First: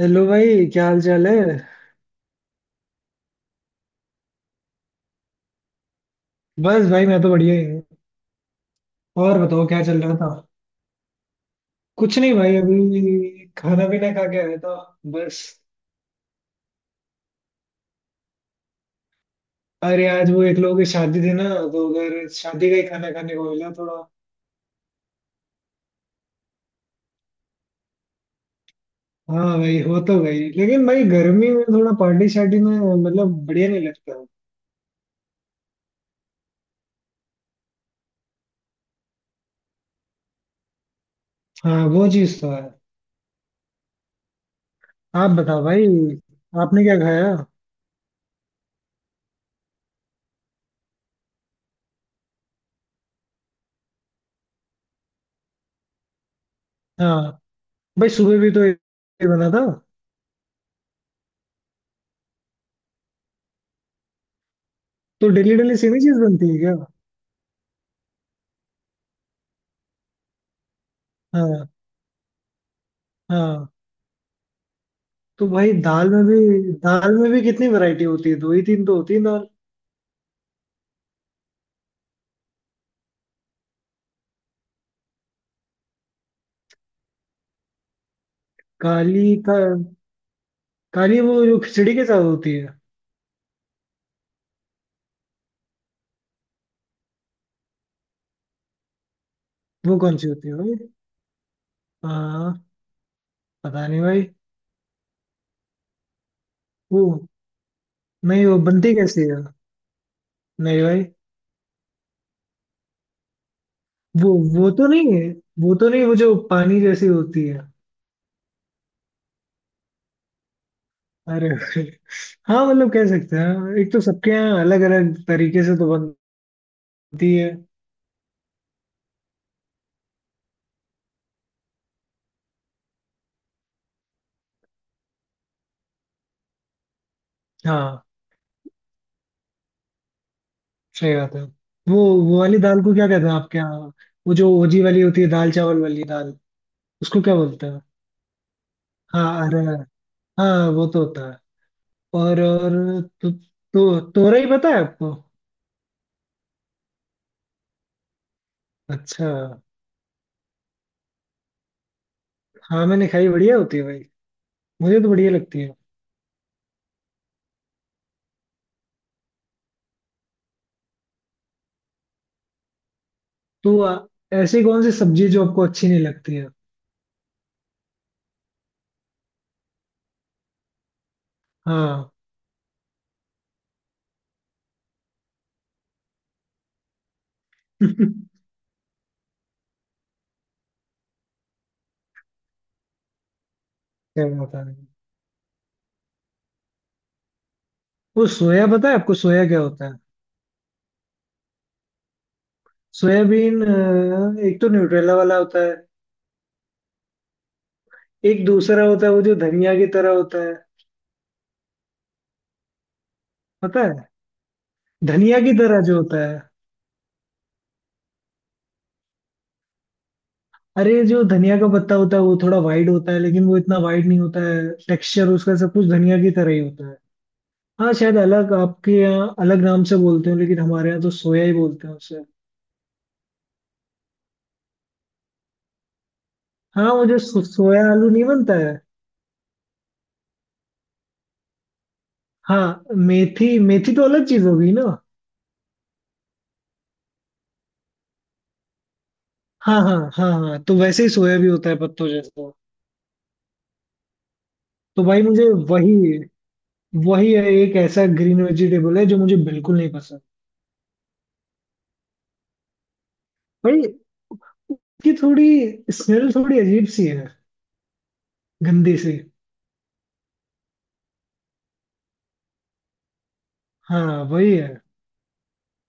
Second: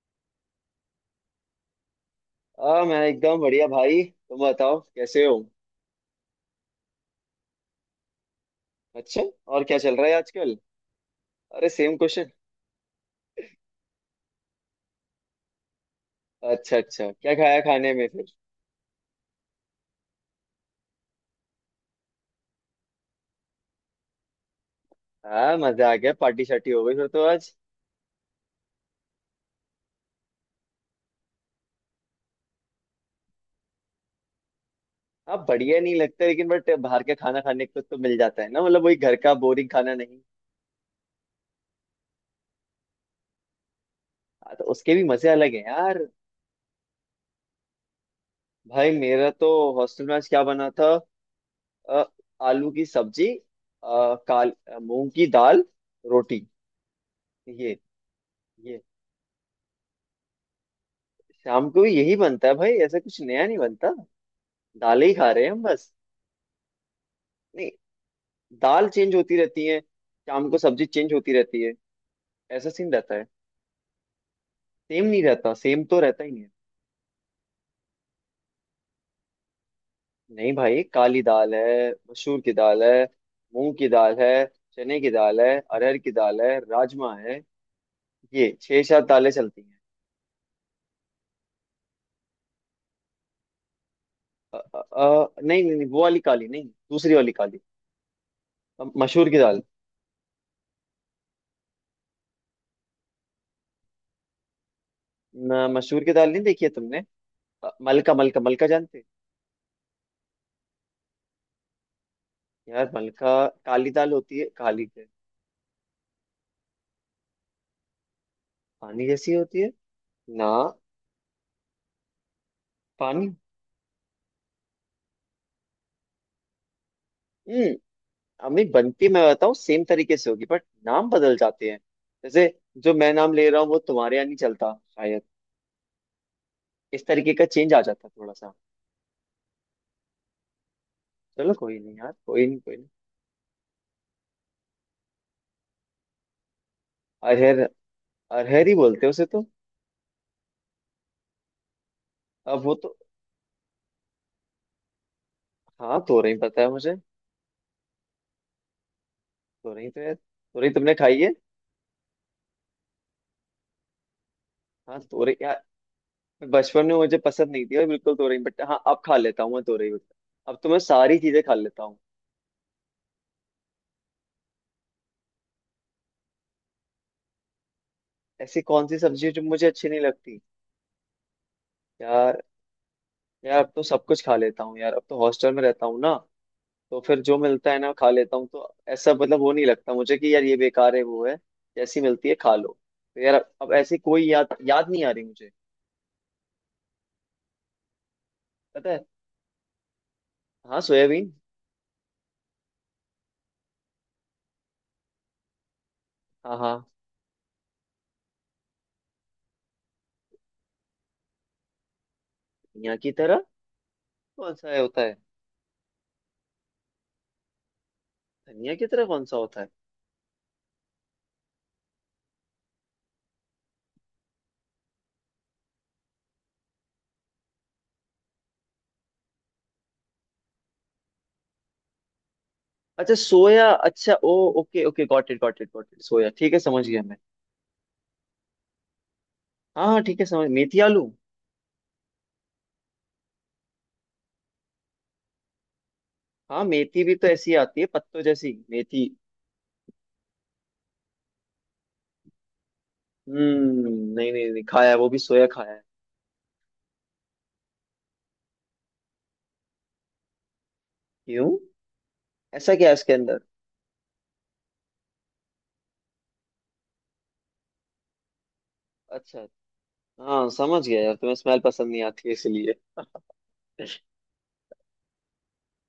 Hello भाई, क्या हाल चाल है? मैं एकदम बढ़िया भाई। तुम बताओ कैसे हो। बस भाई, मैं तो बढ़िया ही हूँ। अच्छा। और और बताओ क्या क्या चल चल रहा है रहा था? आजकल। अरे सेम कुछ क्वेश्चन। नहीं भाई, अभी खाना पीना खा के आया था बस। अच्छा अच्छा, क्या खाया खाने में फिर। अरे आज वो एक लोगों की शादी थी ना। तो उधर शादी का ही खाना खाने को मिला थोड़ा। हाँ, मजा आ गया। पार्टी शार्टी हो गई फिर तो आज। हाँ भाई, हो तो गई, लेकिन भाई गर्मी में थोड़ा पार्टी शार्टी में, मतलब बढ़िया नहीं लगता। हाँ बढ़िया नहीं लगता लेकिन बट बाहर का खाना खाने को तो मिल जाता है ना, मतलब वही घर का बोरिंग खाना नहीं। हाँ, वो चीज तो है। हाँ, तो उसके भी मजे आप अलग है बताओ भाई, यार। आपने क्या खाया? भाई मेरा तो हॉस्टल में आज क्या बना था। अ, आलू की सब्जी। मूंग की दाल, रोटी। हाँ ये भाई, सुबह भी तो एक ये। बना था। शाम को भी यही बनता है भाई, ऐसा कुछ नया नहीं बनता। दालें ही तो खा रहे हैं डेली हम डेली बस। सेम ही चीज बनती है क्या? नहीं, दाल चेंज होती रहती है, शाम को सब्जी चेंज होती रहती हाँ, है। ऐसा सीन रहता है। हाँ। सेम नहीं तो रहता, भाई, सेम तो दाल रहता में ही नहीं है। भी दाल में भी कितनी वैरायटी होती है, दो ही तीन तो होती है दाल। नहीं भाई, काली दाल है, मसूर की दाल है, मूंग की दाल है, चने की दाल है, अरहर की दाल है, राजमा है। ये छह सात दालें काली का। चलती हैं। काली वो जो खिचड़ी के साथ होती है? नहीं नहीं नहीं, वो वाली काली नहीं, दूसरी वाली काली। मसूर की दाल। वो कौन सी होती है भाई? हाँ। पता नहीं भाई। न, मसूर की दाल नहीं देखी है तुमने। वो, मलका मलका नहीं, वो मलका बनती जानते हो? कैसी है? नहीं भाई। यार मलका, काली दाल वो होती है, वो काली तो दाल। नहीं है। वो तो नहीं, वो जो पानी जैसी होती है। पानी जैसी होती है ना। अरे भाई। हाँ मतलब कह पानी। सकते हैं, एक तो सबके यहाँ अलग अलग तरीके से तो बनती है। हम्म। अम्मी बनती मैं बताऊँ सेम तरीके से होगी बट नाम बदल जाते हैं। जैसे जो मैं नाम ले रहा हूँ वो तुम्हारे यहाँ नहीं चलता शायद। इस तरीके का चेंज आ हाँ, जाता थोड़ा सा। सही बात है। चलो कोई नहीं वो यार, वो कोई वाली नहीं, कोई दाल नहीं। को क्या कहते हैं आपके यहाँ? वो जो ओजी वाली होती है, दाल चावल वाली दाल। उसको क्या अरहर, बोलते हैं? अरहर ही बोलते हैं उसे हाँ, तो। अरे। हाँ, वो तो होता है। और अब वो तो। और तो तोरई पता है आपको? हाँ तोरई पता है मुझे। अच्छा। तोरई तो यार, तोरई तुमने खाई है। हाँ मैंने खाई, बढ़िया होती है भाई। हाँ मुझे तो बढ़िया तोरई लगती यार, है। बचपन में मुझे पसंद नहीं थी और बिल्कुल तोरई बट हाँ, अब खा लेता हूँ मैं तोरई। अब तो मैं सारी चीजें खा लेता हूँ। तो ऐसी कौन सी सब्जी जो आपको अच्छी नहीं लगती है? ऐसी कौन सी सब्जी है जो मुझे अच्छी नहीं लगती। हाँ। यार, यार अब तो सब कुछ खा लेता हूँ यार, अब तो हॉस्टल में रहता हूँ ना, तो फिर जो मिलता है ना क्या? खा लेता हूँ। तो ऐसा मतलब वो नहीं लगता मुझे कि यार ये बेकार है, वो है। जैसी मिलती है खा लो। तो यार अब ऐसी कोई याद बता रहे हैं? याद नहीं आ रही मुझे। वो सोया पता पता है है। आपको? सोया क्या होता है? हाँ सोयाबीन। सोयाबीन। एक तो न्यूट्रेला वाला होता है। हाँ हाँ। एक दूसरा होता है, वो जो धनिया की तरह होता है। धनिया की तरह पता है? कौन सा है होता है। धनिया की तरह जो होता है। धनिया की तरह कौन सा होता है। अरे जो धनिया का पत्ता होता है वो थोड़ा वाइड होता है, लेकिन वो इतना वाइड नहीं होता है। टेक्सचर उसका सब कुछ धनिया की तरह ही होता है। हाँ शायद अलग, आपके यहाँ अलग नाम से बोलते हो, लेकिन हमारे यहाँ तो सोया ही बोलते हैं उसे। अच्छा सोया, अच्छा oh. Okay okay, got it got it got it, soya ठीक है, समझ हाँ, गया वो मैं। जो सोया आलू नहीं बनता है? हाँ हाँ ठीक है, समझ। मेथी आलू। हाँ मेथी, मेथी तो अलग चीज होगी ना। हाँ मेथी भी तो ऐसी आती है पत्तों जैसी मेथी। हाँ, हाँ, हाँ, हाँ, तो वैसे ही सोया भी होता है पत्तों जैसा। हम्म। नहीं नहीं नहीं खाया है, तो वो भी भाई, सोया मुझे खाया है। वही, वही है, एक ऐसा ग्रीन वेजिटेबल है जो मुझे बिल्कुल नहीं पसंद। क्यों। ऐसा क्या है इसके अंदर। भाई, उसकी थोड़ी स्मेल थोड़ी अजीब सी है, गंदी सी। अच्छा। हाँ समझ गया यार, तुम्हें स्मेल पसंद नहीं आती है इसलिए। हाँ वही है।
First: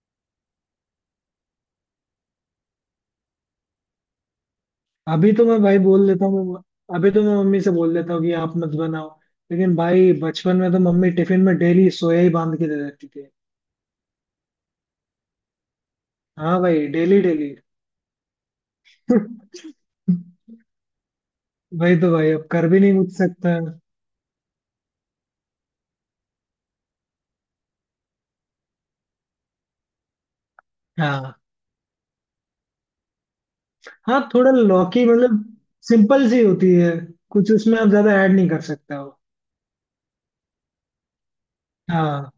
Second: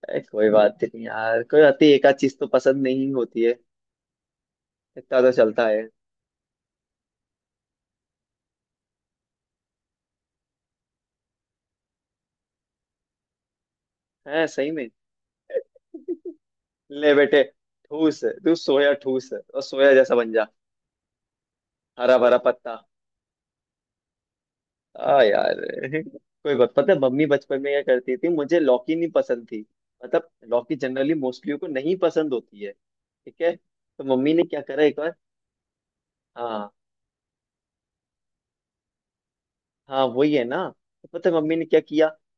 अरे, कोई बात नहीं यार, कोई बात नहीं, एक आध चीज तो पसंद नहीं होती है। इतना तो अभी तो मैं चलता भाई है। बोल देता हूँ। अभी तो मैं मम्मी से बोल देता हूँ कि आप मत बनाओ। लेकिन भाई बचपन में तो मम्मी टिफिन में डेली सोया ही बांध के दे देती थी। है सही में। हाँ भाई, ले डेली बेटे, डेली। ठूस, तू सोया ठूस और सोया जैसा बन जा। भाई, तो हरा भाई भरा अब कर पत्ता। भी नहीं कुछ सकता है। आ यार, कोई बात पता है मम्मी बचपन में क्या करती थी। मुझे लौकी नहीं पसंद थी, मतलब लौकी जनरली हाँ, मोस्टली को नहीं पसंद होती है, ठीक है। तो हाँ, मम्मी ने थोड़ा क्या करा एक लौकी बार। मतलब सिंपल सी हाँ होती है। कुछ उसमें आप ज्यादा ऐड नहीं कर सकते हो। हाँ, वही है ना। तो पता है मम्मी ने क्या किया। हाँ।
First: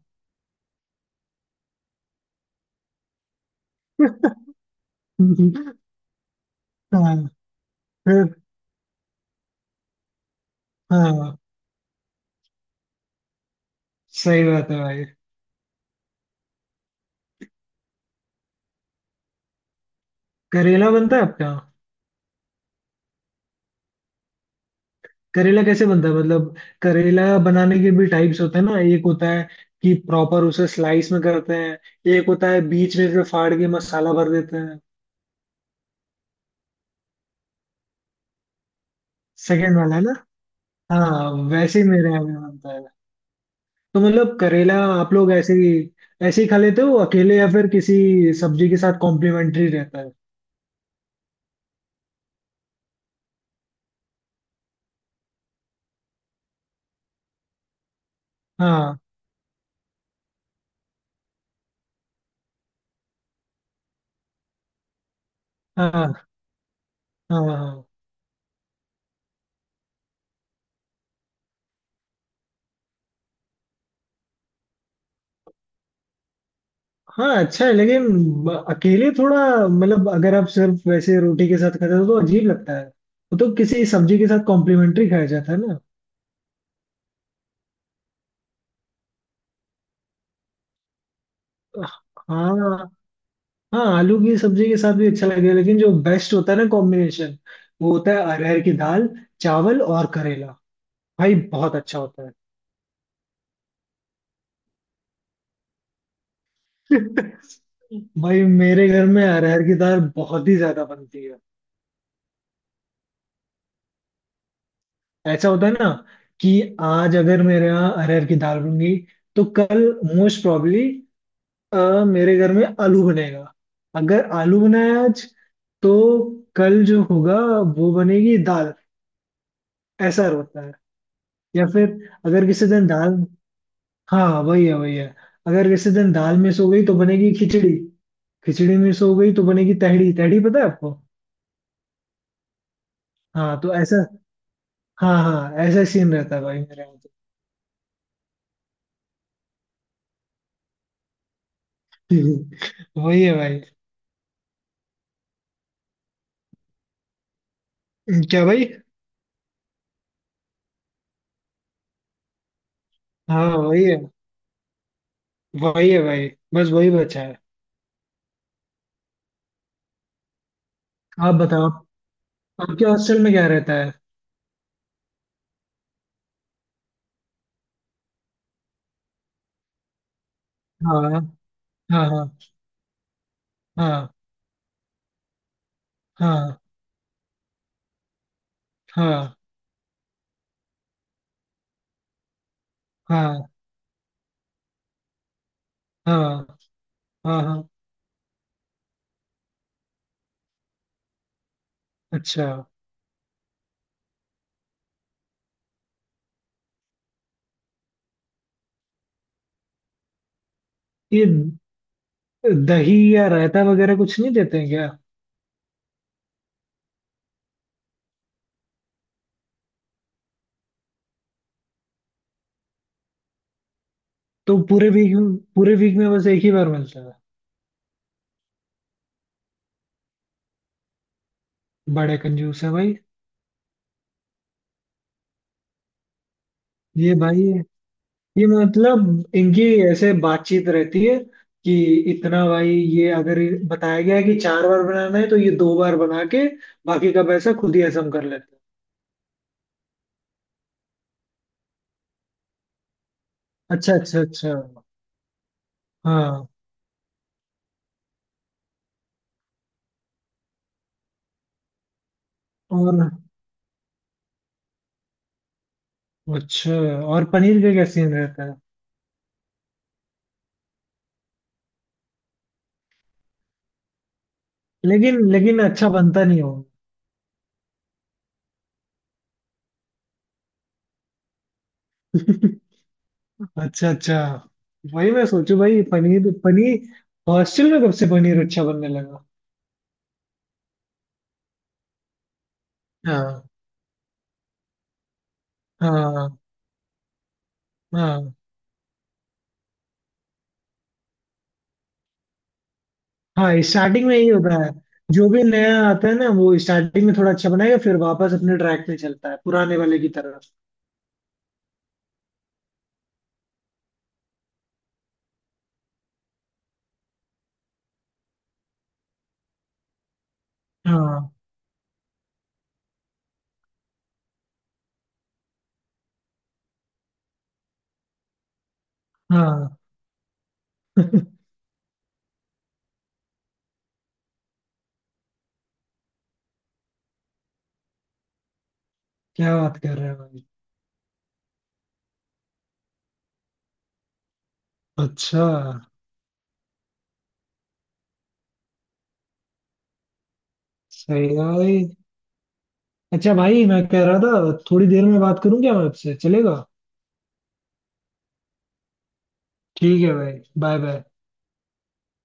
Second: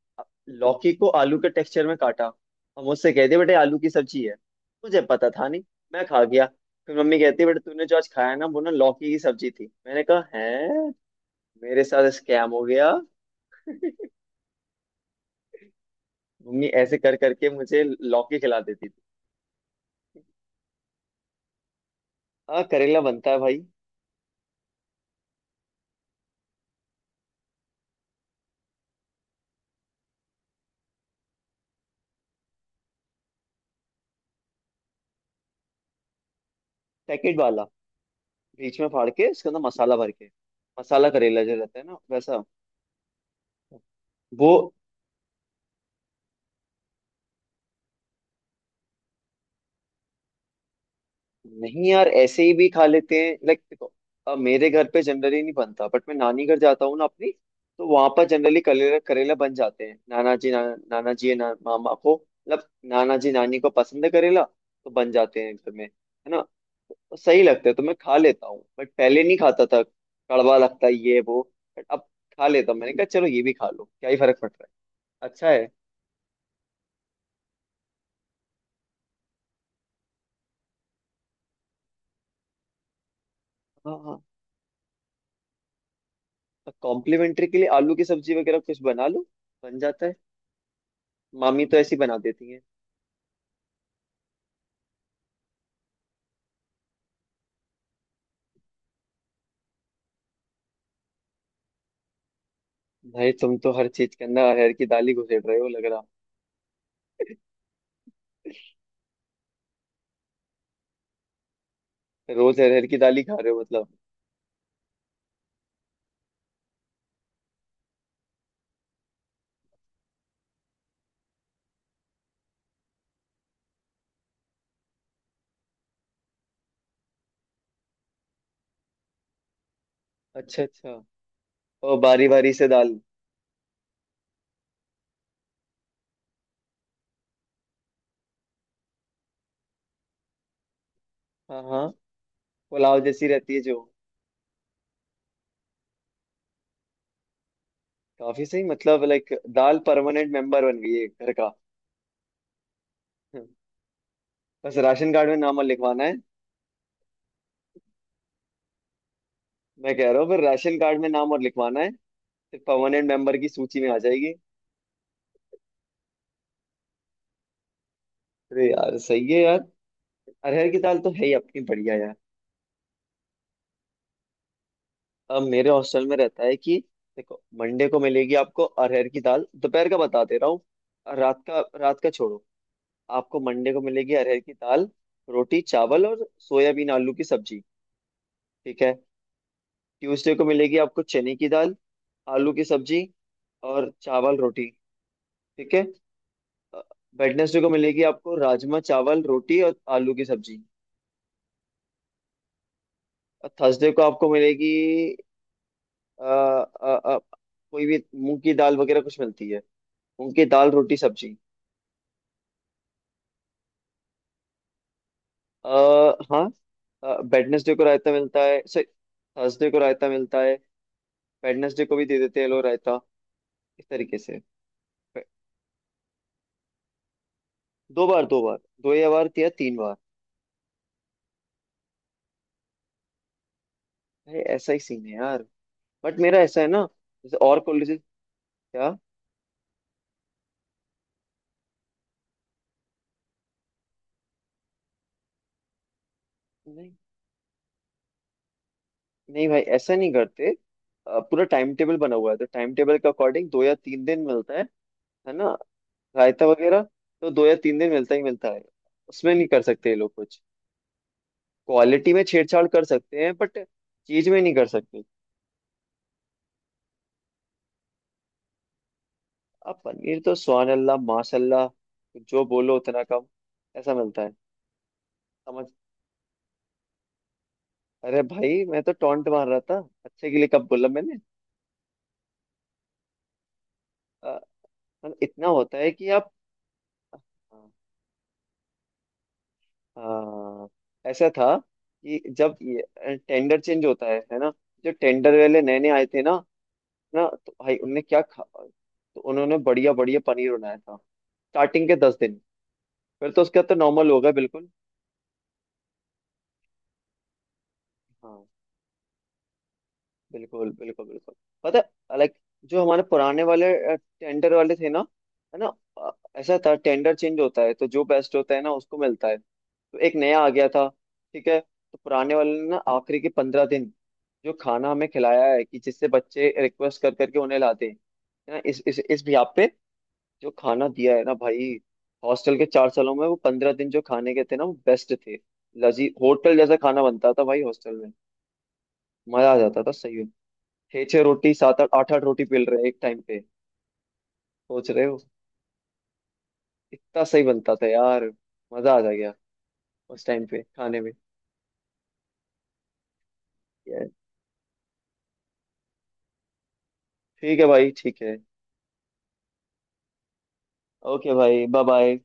लौकी को आलू के टेक्सचर में काटा और मुझसे कहते बेटे आलू की सब्जी है। मुझे पता था नहीं, मैं खा गया। फिर हाँ, मम्मी कहती बेटे तूने जो आज फिर। खाया ना, वो ना लौकी की सब्जी थी। मैंने कहा है, हाँ, मेरे साथ स्कैम हो गया। सही बात है भाई। मम्मी ऐसे कर करके मुझे लौकी खिला देती थी। करेला बनता है आपका? हाँ करेला बनता है भाई। करेला कैसे बनता है मतलब? करेला बनाने के भी टाइप्स होते हैं ना, एक होता है कि प्रॉपर उसे स्लाइस में करते हैं। एक होता है बीच में से फाड़ के मसाला भर देते हैं। पैकेट वाला, बीच में फाड़ के उसके अंदर सेकंड मसाला वाला है भर ना? के, मसाला हाँ, करेला जो वैसे रहता है ही ना मेरे यहाँ भी वैसा। बनता है। तो मतलब वो। करेला आप लोग ऐसे ही खा लेते हो अकेले, या फिर किसी सब्जी के साथ कॉम्प्लीमेंट्री रहता है? नहीं यार, ऐसे ही भी खा लेते हैं लाइक। देखो अब मेरे घर पे जनरली नहीं बनता बट मैं नानी घर जाता हूँ ना अपनी, तो वहां पर जनरली करेला हाँ, करेला बन जाते हैं। नाना जी ना, मामा को मतलब नाना जी नानी को पसंद है करेला, तो बन जाते हैं घर में, हाँ, हाँ, है ना। तो हाँ, सही लगता है तो हाँ, मैं खा लेता हूँ बट पहले नहीं खाता था, कड़वा लगता है ये वो। बट अब खा लेता हूँ। मैंने कहा चलो ये भी खा लो, क्या ही फर्क पड़ रहा है। अच्छा है। हाँ। अच्छा है, लेकिन अकेले थोड़ा, मतलब अगर आप सिर्फ वैसे रोटी के साथ खाते हो तो अजीब लगता है। वो तो किसी हाँ सब्जी हाँ। के साथ कॉम्प्लीमेंट्री खाया जाता है ना। तो कॉम्प्लीमेंट्री के लिए आलू की सब्जी वगैरह कुछ बना लो, बन जाता है। मामी तो ऐसी बना देती है। हाँ, हाँ, आलू की सब्जी के साथ भी अच्छा लगेगा, लेकिन जो बेस्ट होता है ना कॉम्बिनेशन, वो होता है अरहर की दाल, चावल और करेला। भाई बहुत अच्छा होता है। भाई तुम तो हर चीज के अंदर अरहर की दाल ही घुसेड़ रहे हो लग रहा। भाई, मेरे घर में अरहर की दाल बहुत ही ज्यादा बनती है। रोज अरहर की दाल ही खा रहे हो मतलब। ऐसा होता है ना कि आज अगर मेरे यहाँ अरहर की दाल बन गई, तो कल मोस्ट प्रॉबली मेरे घर में आलू बनेगा। अगर आलू बनाया आज, तो कल जो होगा वो बनेगी दाल। ऐसा होता अच्छा है। अच्छा। या फिर और बारी अगर बारी किसी से दिन दाल। दाल, हाँ वही है, वही है। अगर किसी दिन दाल मिस हो गई तो बनेगी खिचड़ी। खिचड़ी मिस हो गई तो बनेगी तहड़ी। तहड़ी पता है आपको? हाँ हाँ। पुलाव जैसी रहती हाँ, है तो जो। ऐसा। हाँ, हाँ, ऐसा सीन रहता है भाई मेरे यहाँ। काफी सही, मतलब लाइक दाल परमानेंट मेंबर बन गई है घर का। तो वही है हम्म, भाई। बस राशन कार्ड में नाम और लिखवाना है। क्या भाई? मैं कह रहा हूँ फिर राशन कार्ड में नाम और लिखवाना है, फिर परमानेंट मेंबर हाँ की सूची वही में है, आ जाएगी। वही है भाई, बस वही बचा है। अरे यार सही है यार, अरहर की दाल तो है ही आप अपनी बताओ, बढ़िया यार। आपके हॉस्टल में क्या रहता है? अब मेरे हॉस्टल में रहता है कि देखो, मंडे को मिलेगी आपको अरहर की दाल, दोपहर का बता दे रहा हूँ, हाँ, रात का, रात हाँ, का हाँ, छोड़ो। आपको मंडे को हाँ, मिलेगी अरहर की दाल, रोटी चावल और हाँ, सोयाबीन आलू की सब्जी। ठीक है। हाँ, ट्यूसडे को मिलेगी आपको चने की दाल, आलू की सब्जी हाँ, और चावल रोटी। ठीक है। हाँ, हाँ, वेडनेसडे हाँ। को मिलेगी आपको राजमा चावल रोटी और आलू की सब्जी। अच्छा, और थर्सडे को आपको मिलेगी अ, अ, अ, कोई भी मूंग की दाल वगैरह कुछ मिलती है। मूंग की दाल रोटी ये सब्जी। दही या रायता वगैरह कुछ नहीं देते हैं क्या? अ, हाँ, वेडनेसडे को रायता मिलता है, सॉरी थर्सडे को रायता मिलता है। वेडनेसडे को भी दे देते हैं लोग रायता, इस तरीके से। तो पूरे वीक वे- पूरे वीक में बस एक ही बार मिलता है? दो बार, दो बार, दो या बार या तीन बार। बड़े कंजूस है भाई। भाई ऐसा ही सीन है यार। बट मेरा ऐसा है ना, ये जैसे भाई, और कॉलेजेस। ये क्या। मतलब इनकी ऐसे बातचीत रहती है कि इतना भाई, ये अगर बताया गया है कि चार बार बनाना है तो ये दो बार बना के नहीं बाकी का पैसा खुद ही हजम कर लेते नहीं भाई, ऐसा नहीं करते। पूरा टाइम टेबल बना हुआ है तो टाइम टेबल के अकॉर्डिंग दो या हैं? अच्छा, तीन दिन अच्छा, अच्छा। मिलता है ना। रायता हाँ। वगैरह तो दो या तीन दिन मिलता ही मिलता है। उसमें नहीं कर सकते ये लोग कुछ, क्वालिटी में छेड़छाड़ कर और। सकते हैं बट चीज में नहीं कर सकते। अच्छा, और पनीर का क्या सीन रहता है? अब पनीर तो सुभान अल्लाह माशाल्लाह, जो बोलो उतना कम, ऐसा मिलता है। लेकिन लेकिन समझ। अच्छा बनता नहीं हो? अरे भाई मैं तो टॉन्ट मार रहा था, अच्छे के लिए कब बोला मैंने। अच्छा, अच्छा। अ, वही मतलब मैं इतना सोचू होता भाई, है कि पनीर आप। पनीर हॉस्टल में कब से पनीर अच्छा बनने लगा? हाँ, ऐसा था कि जब ये हाँ, टेंडर चेंज होता है ना, जो टेंडर वाले नए नए आए थे हाँ, ना, ना तो भाई उनने क्या हाँ, खा, तो उन्होंने बढ़िया बढ़िया पनीर बनाया था स्टार्टिंग के 10 दिन। फिर तो हाँ, उसका तो स्टार्टिंग नॉर्मल में यही होगा होता बिल्कुल। है। जो भी नया आता है ना वो स्टार्टिंग में थोड़ा अच्छा बनाएगा, फिर वापस हाँ अपने ट्रैक पे चलता है पुराने वाले की तरफ। बिल्कुल बिल्कुल बिल्कुल। पता है लाइक जो हमारे पुराने वाले टेंडर वाले थे ना, है ना। अ, ऐसा था टेंडर चेंज होता है तो जो बेस्ट होता है ना उसको मिलता है। तो एक नया आ गया था, हाँ, ठीक है। तो पुराने वाले ने ना आखिरी के 15 दिन जो खाना हमें खिलाया है कि जिससे बच्चे रिक्वेस्ट कर करके उन्हें लाते हैं, है ना, इस इस बिहाफ पे, हाँ। जो खाना दिया है ना भाई, हॉस्टल के 4 सालों में वो 15 दिन जो खाने के थे ना, वो बेस्ट थे। लजी होटल जैसा खाना बनता था भाई हॉस्टल में। मजा क्या आ बात जाता था कर रहे हैं सही। भाई? छह छह रोटी, सात आठ आठ आठ रोटी पेल रहे हैं एक टाइम पे, सोच रहे हो। अच्छा, इतना सही बनता था यार, मजा आ जा गया उस टाइम पे खाने में। सही है भाई। अच्छा भाई, मैं Yeah. कह रहा था, थोड़ी देर में बात करूं क्या मैं आपसे, चलेगा? ठीक है भाई ठीक है। ठीक है भाई। Bye bye. ओके भाई, बाय बाय।